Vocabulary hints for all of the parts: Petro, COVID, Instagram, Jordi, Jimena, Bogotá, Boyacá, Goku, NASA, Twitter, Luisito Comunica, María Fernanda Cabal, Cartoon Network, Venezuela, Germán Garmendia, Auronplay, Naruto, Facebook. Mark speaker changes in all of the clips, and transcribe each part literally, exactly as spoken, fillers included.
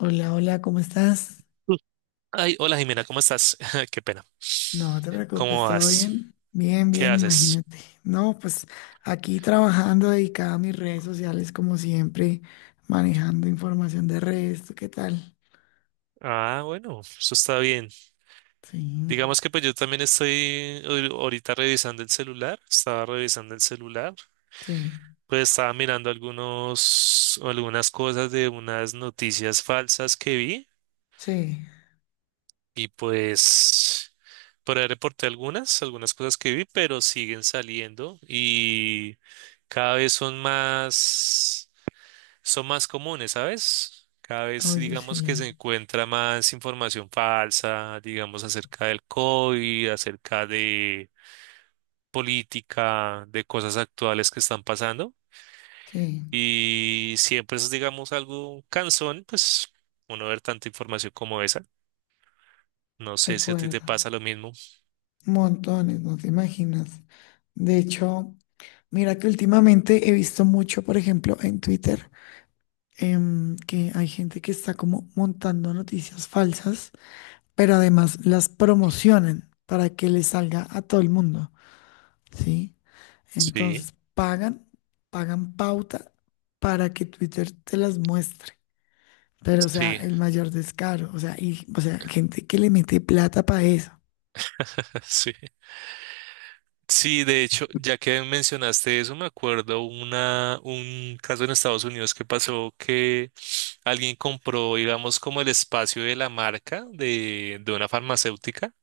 Speaker 1: Hola, hola, ¿cómo estás?
Speaker 2: Ay, hola Jimena, ¿cómo estás? Qué pena.
Speaker 1: No te preocupes,
Speaker 2: ¿Cómo
Speaker 1: ¿todo
Speaker 2: vas?
Speaker 1: bien? Bien,
Speaker 2: ¿Qué
Speaker 1: bien,
Speaker 2: haces?
Speaker 1: imagínate. No, pues aquí trabajando, dedicada a mis redes sociales, como siempre, manejando información de redes. ¿Tú qué tal?
Speaker 2: Ah, bueno, eso está bien.
Speaker 1: Sí,
Speaker 2: Digamos que pues yo también estoy ahori- ahorita revisando el celular, estaba revisando el celular,
Speaker 1: sí,
Speaker 2: pues estaba mirando algunos, algunas cosas de unas noticias falsas que vi
Speaker 1: sí.
Speaker 2: y pues por ahí reporté algunas, algunas cosas que vi, pero siguen saliendo y cada vez son más son más comunes, ¿sabes? Cada vez
Speaker 1: Oye,
Speaker 2: digamos que
Speaker 1: sí,
Speaker 2: se encuentra más información falsa, digamos, acerca del COVID, acerca de política, de cosas actuales que están pasando.
Speaker 1: sí,
Speaker 2: Y siempre es, digamos, algo cansón, pues, uno ver tanta información como esa. No
Speaker 1: de
Speaker 2: sé si a ti
Speaker 1: acuerdo.
Speaker 2: te pasa lo mismo.
Speaker 1: Montones, no te imaginas. De hecho, mira que últimamente he visto mucho, por ejemplo, en Twitter, em, que hay gente que está como montando noticias falsas pero además las promocionan para que les salga a todo el mundo, ¿sí?
Speaker 2: Sí,
Speaker 1: Entonces pagan, pagan pauta para que Twitter te las muestre. Pero, o sea,
Speaker 2: sí,
Speaker 1: el mayor descaro, o sea, y, o sea, gente que le mete plata para eso.
Speaker 2: sí. Sí, de hecho, ya que mencionaste eso, me acuerdo una, un caso en Estados Unidos que pasó que alguien compró, digamos, como el espacio de la marca de, de una farmacéutica,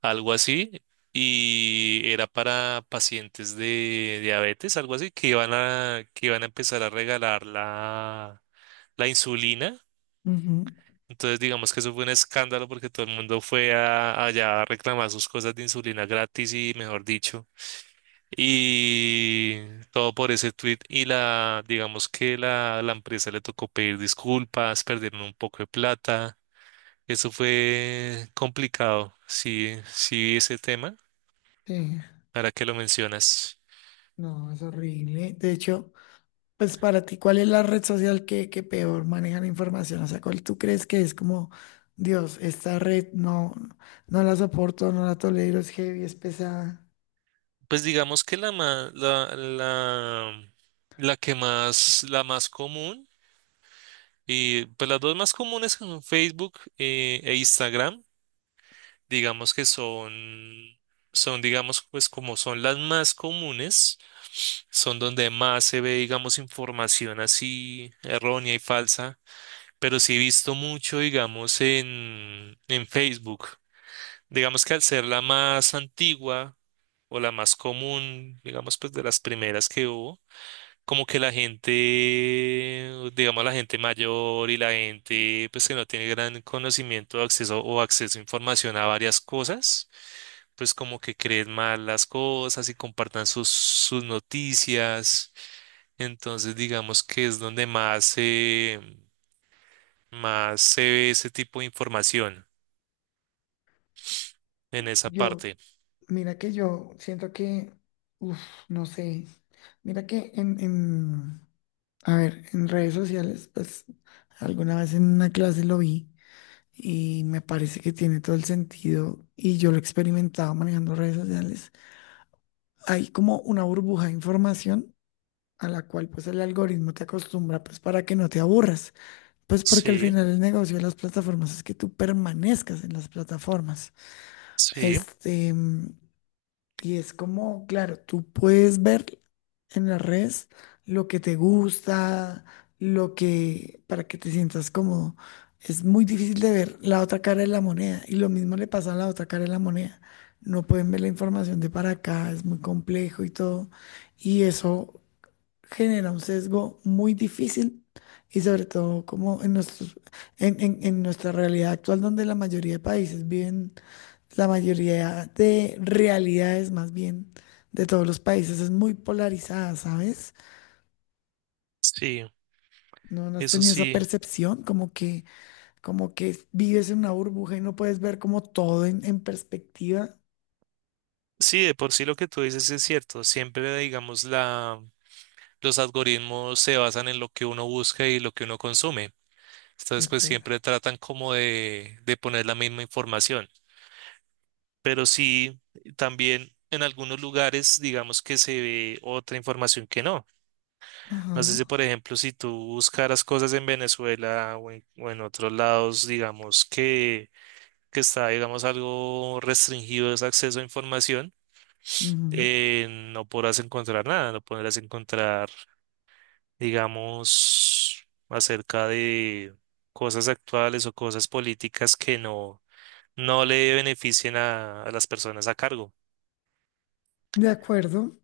Speaker 2: algo así, y era para pacientes de diabetes, algo así, que iban a, que iban a empezar a regalar la, la insulina.
Speaker 1: Ujú.
Speaker 2: Entonces, digamos que eso fue un escándalo porque todo el mundo fue a- allá a reclamar sus cosas de insulina gratis y, mejor dicho. Y todo por ese tweet. Y la, digamos que la, la empresa le tocó pedir disculpas, perdieron un poco de plata. Eso fue complicado. Sí, sí, ese tema,
Speaker 1: Sí,
Speaker 2: ahora que lo mencionas.
Speaker 1: no, es horrible. De hecho, pues para ti, ¿cuál es la red social que, que peor maneja la información? O sea, ¿cuál tú crees que es como, Dios, esta red no, no la soporto, no la tolero, es heavy, es pesada?
Speaker 2: Pues digamos que la, ma- la, la, la que más, la más común, y pues las dos más comunes son Facebook eh, e Instagram, digamos que son, son, digamos, pues como son las más comunes. Son donde más se ve, digamos, información así errónea y falsa, pero sí he visto mucho, digamos, en, en Facebook. Digamos que al ser la más antigua o la más común, digamos, pues de las primeras que hubo, como que la gente, digamos, la gente mayor y la gente, pues que no tiene gran conocimiento o acceso o acceso a información a varias cosas. Pues como que creen mal las cosas y compartan sus, sus noticias. Entonces, digamos que es donde más se, más se ve ese tipo de información en esa
Speaker 1: Yo
Speaker 2: parte.
Speaker 1: Mira que yo siento que, uff, no sé, mira que en, en, a ver, en redes sociales, pues alguna vez en una clase lo vi y me parece que tiene todo el sentido y yo lo he experimentado manejando redes sociales. Hay como una burbuja de información a la cual pues el algoritmo te acostumbra pues para que no te aburras, pues porque al
Speaker 2: Sí,
Speaker 1: final el negocio de las plataformas es que tú permanezcas en las plataformas.
Speaker 2: sí,
Speaker 1: Este, Y es como, claro, tú puedes ver en las redes lo que te gusta, lo que, para que te sientas cómodo. Es muy difícil de ver la otra cara de la moneda. Y lo mismo le pasa a la otra cara de la moneda. No pueden ver la información de para acá, es muy complejo y todo. Y eso genera un sesgo muy difícil y sobre todo como en nuestros, en, en- en nuestra realidad actual donde la mayoría de países viven, la mayoría de realidades más bien de todos los países es muy polarizada, ¿sabes?
Speaker 2: sí,
Speaker 1: ¿No, no has
Speaker 2: eso
Speaker 1: tenido esa
Speaker 2: sí.
Speaker 1: percepción como que, como que vives en una burbuja y no puedes ver como todo en, en perspectiva?
Speaker 2: Sí, de por sí lo que tú dices es cierto. Siempre, digamos, la, los algoritmos se basan en lo que uno busca y lo que uno consume.
Speaker 1: De
Speaker 2: Entonces, pues
Speaker 1: acuerdo.
Speaker 2: siempre tratan como de, de poner la misma información. Pero sí, también en algunos lugares, digamos que se ve otra información que no.
Speaker 1: Ajá.
Speaker 2: No sé si, por ejemplo, si tú buscaras cosas en Venezuela o en, o en otros lados, digamos que, que está, digamos, algo restringido ese acceso a información,
Speaker 1: Ujú.
Speaker 2: eh, no podrás encontrar nada, no podrás encontrar, digamos, acerca de cosas actuales o cosas políticas que no, no le beneficien a, a las personas a cargo.
Speaker 1: De acuerdo.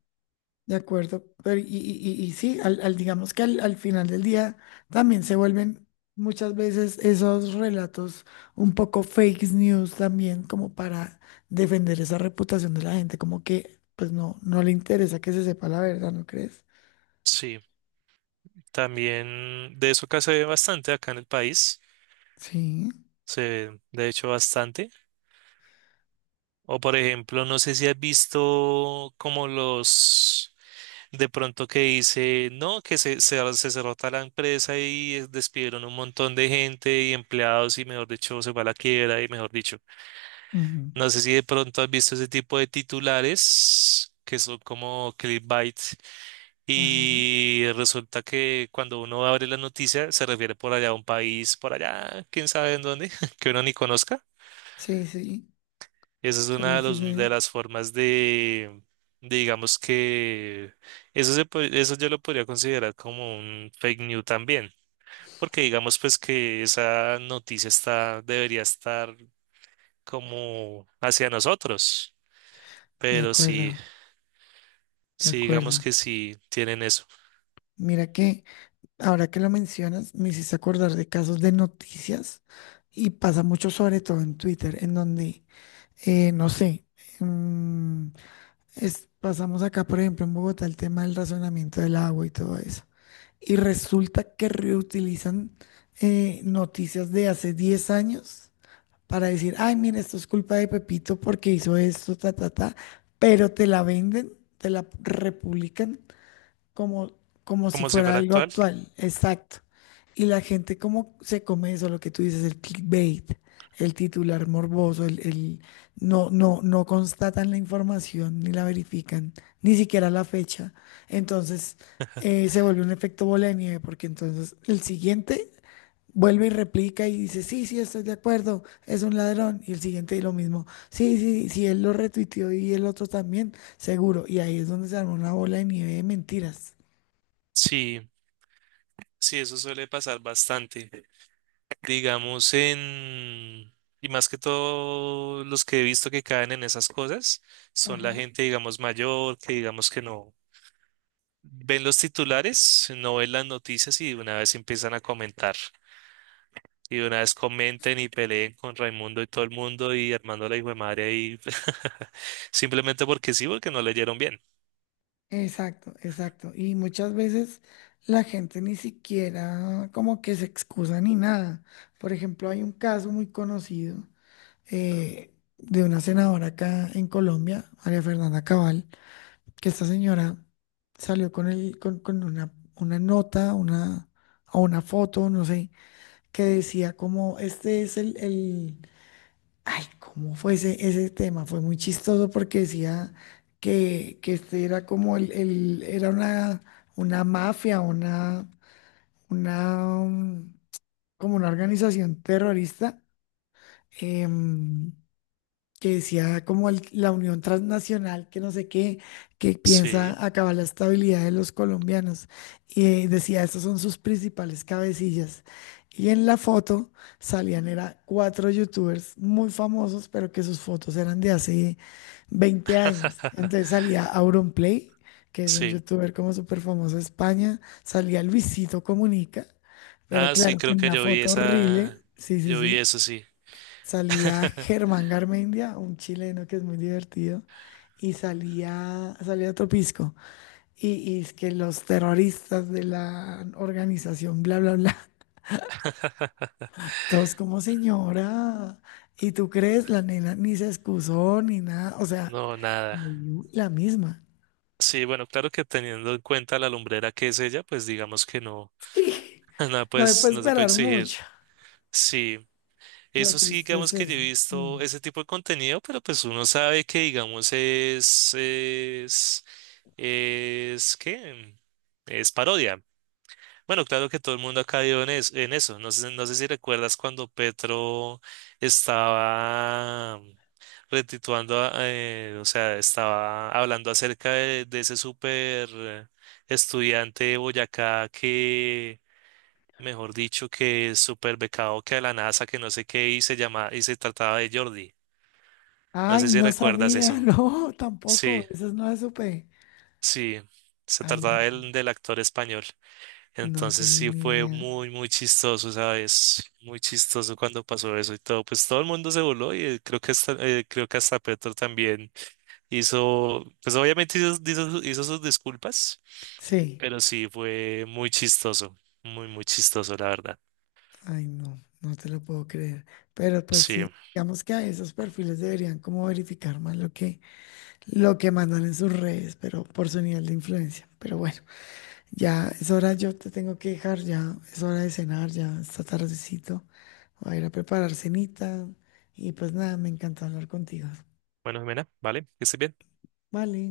Speaker 1: De acuerdo, pero y, y- y- y sí, al, al- digamos que al, al final del día también se vuelven muchas veces esos relatos un poco fake news también como para defender esa reputación de la gente, como que pues no, no le interesa que se sepa la verdad, ¿no crees?
Speaker 2: Sí, también de eso acá se ve bastante acá en el país,
Speaker 1: Sí.
Speaker 2: se ve de hecho bastante. O por ejemplo, no sé si has visto como los de pronto que dice, no, que se, se, se cerró tal empresa y eh, despidieron un montón de gente y empleados y mejor dicho se va a la quiebra y mejor dicho.
Speaker 1: Ujú.
Speaker 2: No sé si de pronto has visto ese tipo de titulares que son como clickbait
Speaker 1: Ajá.
Speaker 2: y resulta que cuando uno abre la noticia se refiere por allá a un país, por allá, quién sabe en dónde, que uno ni conozca.
Speaker 1: Sí, sí,
Speaker 2: Esa es una
Speaker 1: suele
Speaker 2: de, los- de
Speaker 1: suceder.
Speaker 2: las formas de, de, digamos que eso, se, po- eso yo lo podría considerar como un fake news también, porque digamos pues que esa noticia está, debería estar como hacia nosotros,
Speaker 1: De
Speaker 2: pero sí,
Speaker 1: acuerdo, de
Speaker 2: sí digamos
Speaker 1: acuerdo.
Speaker 2: que sí tienen eso,
Speaker 1: Mira que... Ahora que lo mencionas, me hiciste acordar de casos de noticias y pasa mucho sobre todo en Twitter, en donde, eh, no sé, mm, es- pasamos acá, por ejemplo, en Bogotá, el tema del razonamiento del agua y todo eso. Y resulta que reutilizan eh, noticias de hace diez años para decir, ay, mira, esto es culpa de Pepito porque hizo esto, ta, ta, ta, pero te la venden, te la republican como, como si
Speaker 2: como si
Speaker 1: fuera
Speaker 2: fuera
Speaker 1: algo
Speaker 2: actual,
Speaker 1: actual, exacto. Y la gente como se come eso, lo que tú dices, el clickbait, el titular morboso, el, el- no, no, no constatan la información ni la verifican, ni siquiera la fecha. Entonces eh, se vuelve un efecto bola de nieve, porque entonces el siguiente vuelve y replica y dice, sí, sí, estoy de acuerdo, es un ladrón. Y el siguiente lo mismo, sí, sí, sí, él lo retuiteó y el otro también, seguro. Y ahí es donde se arma una bola de nieve de mentiras.
Speaker 2: sí, sí, eso suele pasar bastante. Digamos, en... Y más que todo, los que he visto que caen en esas cosas son la
Speaker 1: Ajá.
Speaker 2: gente, digamos, mayor, que digamos que no ven los titulares, no ven las noticias y de una vez empiezan a comentar. Y de una vez comenten y peleen con Raimundo y todo el mundo y Armando la hijo de madre ahí. Simplemente porque sí, porque no leyeron bien.
Speaker 1: Exacto, exacto. Y muchas veces la gente ni siquiera como que se excusa ni nada. Por ejemplo, hay un caso muy conocido eh, de una senadora acá en Colombia, María Fernanda Cabal, que esta señora salió con el, con, con una, una nota, una, o una foto, no sé, que decía como este es el, el Ay, ¿cómo fue ese, ese tema? Fue muy chistoso porque decía que, que este era como el, el- era una, una mafia, una, una, mm, como una organización terrorista, em, que decía como el- la unión transnacional, que no sé qué, que
Speaker 2: Sí,
Speaker 1: piensa acabar la estabilidad de los colombianos. Y eh, decía, estos son sus principales cabecillas. Y en la foto salían, era cuatro youtubers muy famosos, pero que sus fotos eran de hace veinte años. Entonces salía Auronplay, que es un
Speaker 2: sí.
Speaker 1: youtuber como súper famoso de España, salía Luisito Comunica, pero
Speaker 2: Ah, sí,
Speaker 1: claro,
Speaker 2: creo
Speaker 1: en
Speaker 2: que
Speaker 1: una
Speaker 2: yo vi
Speaker 1: foto horrible,
Speaker 2: esa.
Speaker 1: sí, sí,
Speaker 2: Yo vi
Speaker 1: sí.
Speaker 2: eso, sí.
Speaker 1: Salía Germán Garmendia, un chileno que es muy divertido, y salía, salía otro pisco. Y, y es que los terroristas de la organización, bla, bla, bla, todos como señora. ¿Y tú crees? La nena ni se excusó ni nada. O sea,
Speaker 2: No, nada.
Speaker 1: le dio la misma.
Speaker 2: Sí, bueno, claro que teniendo en cuenta la lumbrera que es ella, pues digamos que no.
Speaker 1: Sí,
Speaker 2: No,
Speaker 1: no me
Speaker 2: pues
Speaker 1: puedo
Speaker 2: no se puede
Speaker 1: esperar
Speaker 2: exigir.
Speaker 1: mucho.
Speaker 2: Sí,
Speaker 1: Lo
Speaker 2: eso sí,
Speaker 1: triste es
Speaker 2: digamos que yo he
Speaker 1: eso.
Speaker 2: visto
Speaker 1: Mm.
Speaker 2: ese tipo de contenido, pero pues uno sabe que, digamos, es, es, es, ¿qué? Es parodia. Bueno, claro que todo el mundo ha caído en, es- en eso. No sé, no sé si recuerdas cuando Petro estaba retituando, a- eh, o sea, estaba hablando acerca de, de ese súper eh, estudiante de Boyacá que mejor dicho, que super becado que de la NASA, que no sé qué, y se llama, y se trataba de Jordi. No
Speaker 1: Ay,
Speaker 2: sé si
Speaker 1: no
Speaker 2: recuerdas
Speaker 1: sabía,
Speaker 2: eso.
Speaker 1: no,
Speaker 2: Sí,
Speaker 1: tampoco. Eso no lo supe.
Speaker 2: sí, se
Speaker 1: Ay,
Speaker 2: trataba
Speaker 1: no,
Speaker 2: del, del actor español.
Speaker 1: no
Speaker 2: Entonces
Speaker 1: tenía
Speaker 2: sí
Speaker 1: ni
Speaker 2: fue
Speaker 1: idea.
Speaker 2: muy, muy chistoso, ¿sabes? Muy chistoso cuando pasó eso y todo. Pues todo el mundo se voló y eh, creo que hasta, eh, creo que hasta Petro también hizo, pues obviamente hizo, hizo, hizo sus disculpas,
Speaker 1: Sí,
Speaker 2: pero sí fue muy chistoso, muy, muy chistoso, la verdad.
Speaker 1: ay no, no te lo puedo creer. Pero pues
Speaker 2: Sí.
Speaker 1: sí, digamos que a esos perfiles deberían como verificar más lo que, lo que mandan en sus redes, pero por su nivel de influencia. Pero bueno, ya es hora, yo te tengo que dejar, ya es hora de cenar, ya está tardecito. Voy a ir a preparar cenita y pues nada, me encanta hablar contigo.
Speaker 2: Bueno, Jimena, vale, que estés bien.
Speaker 1: Vale.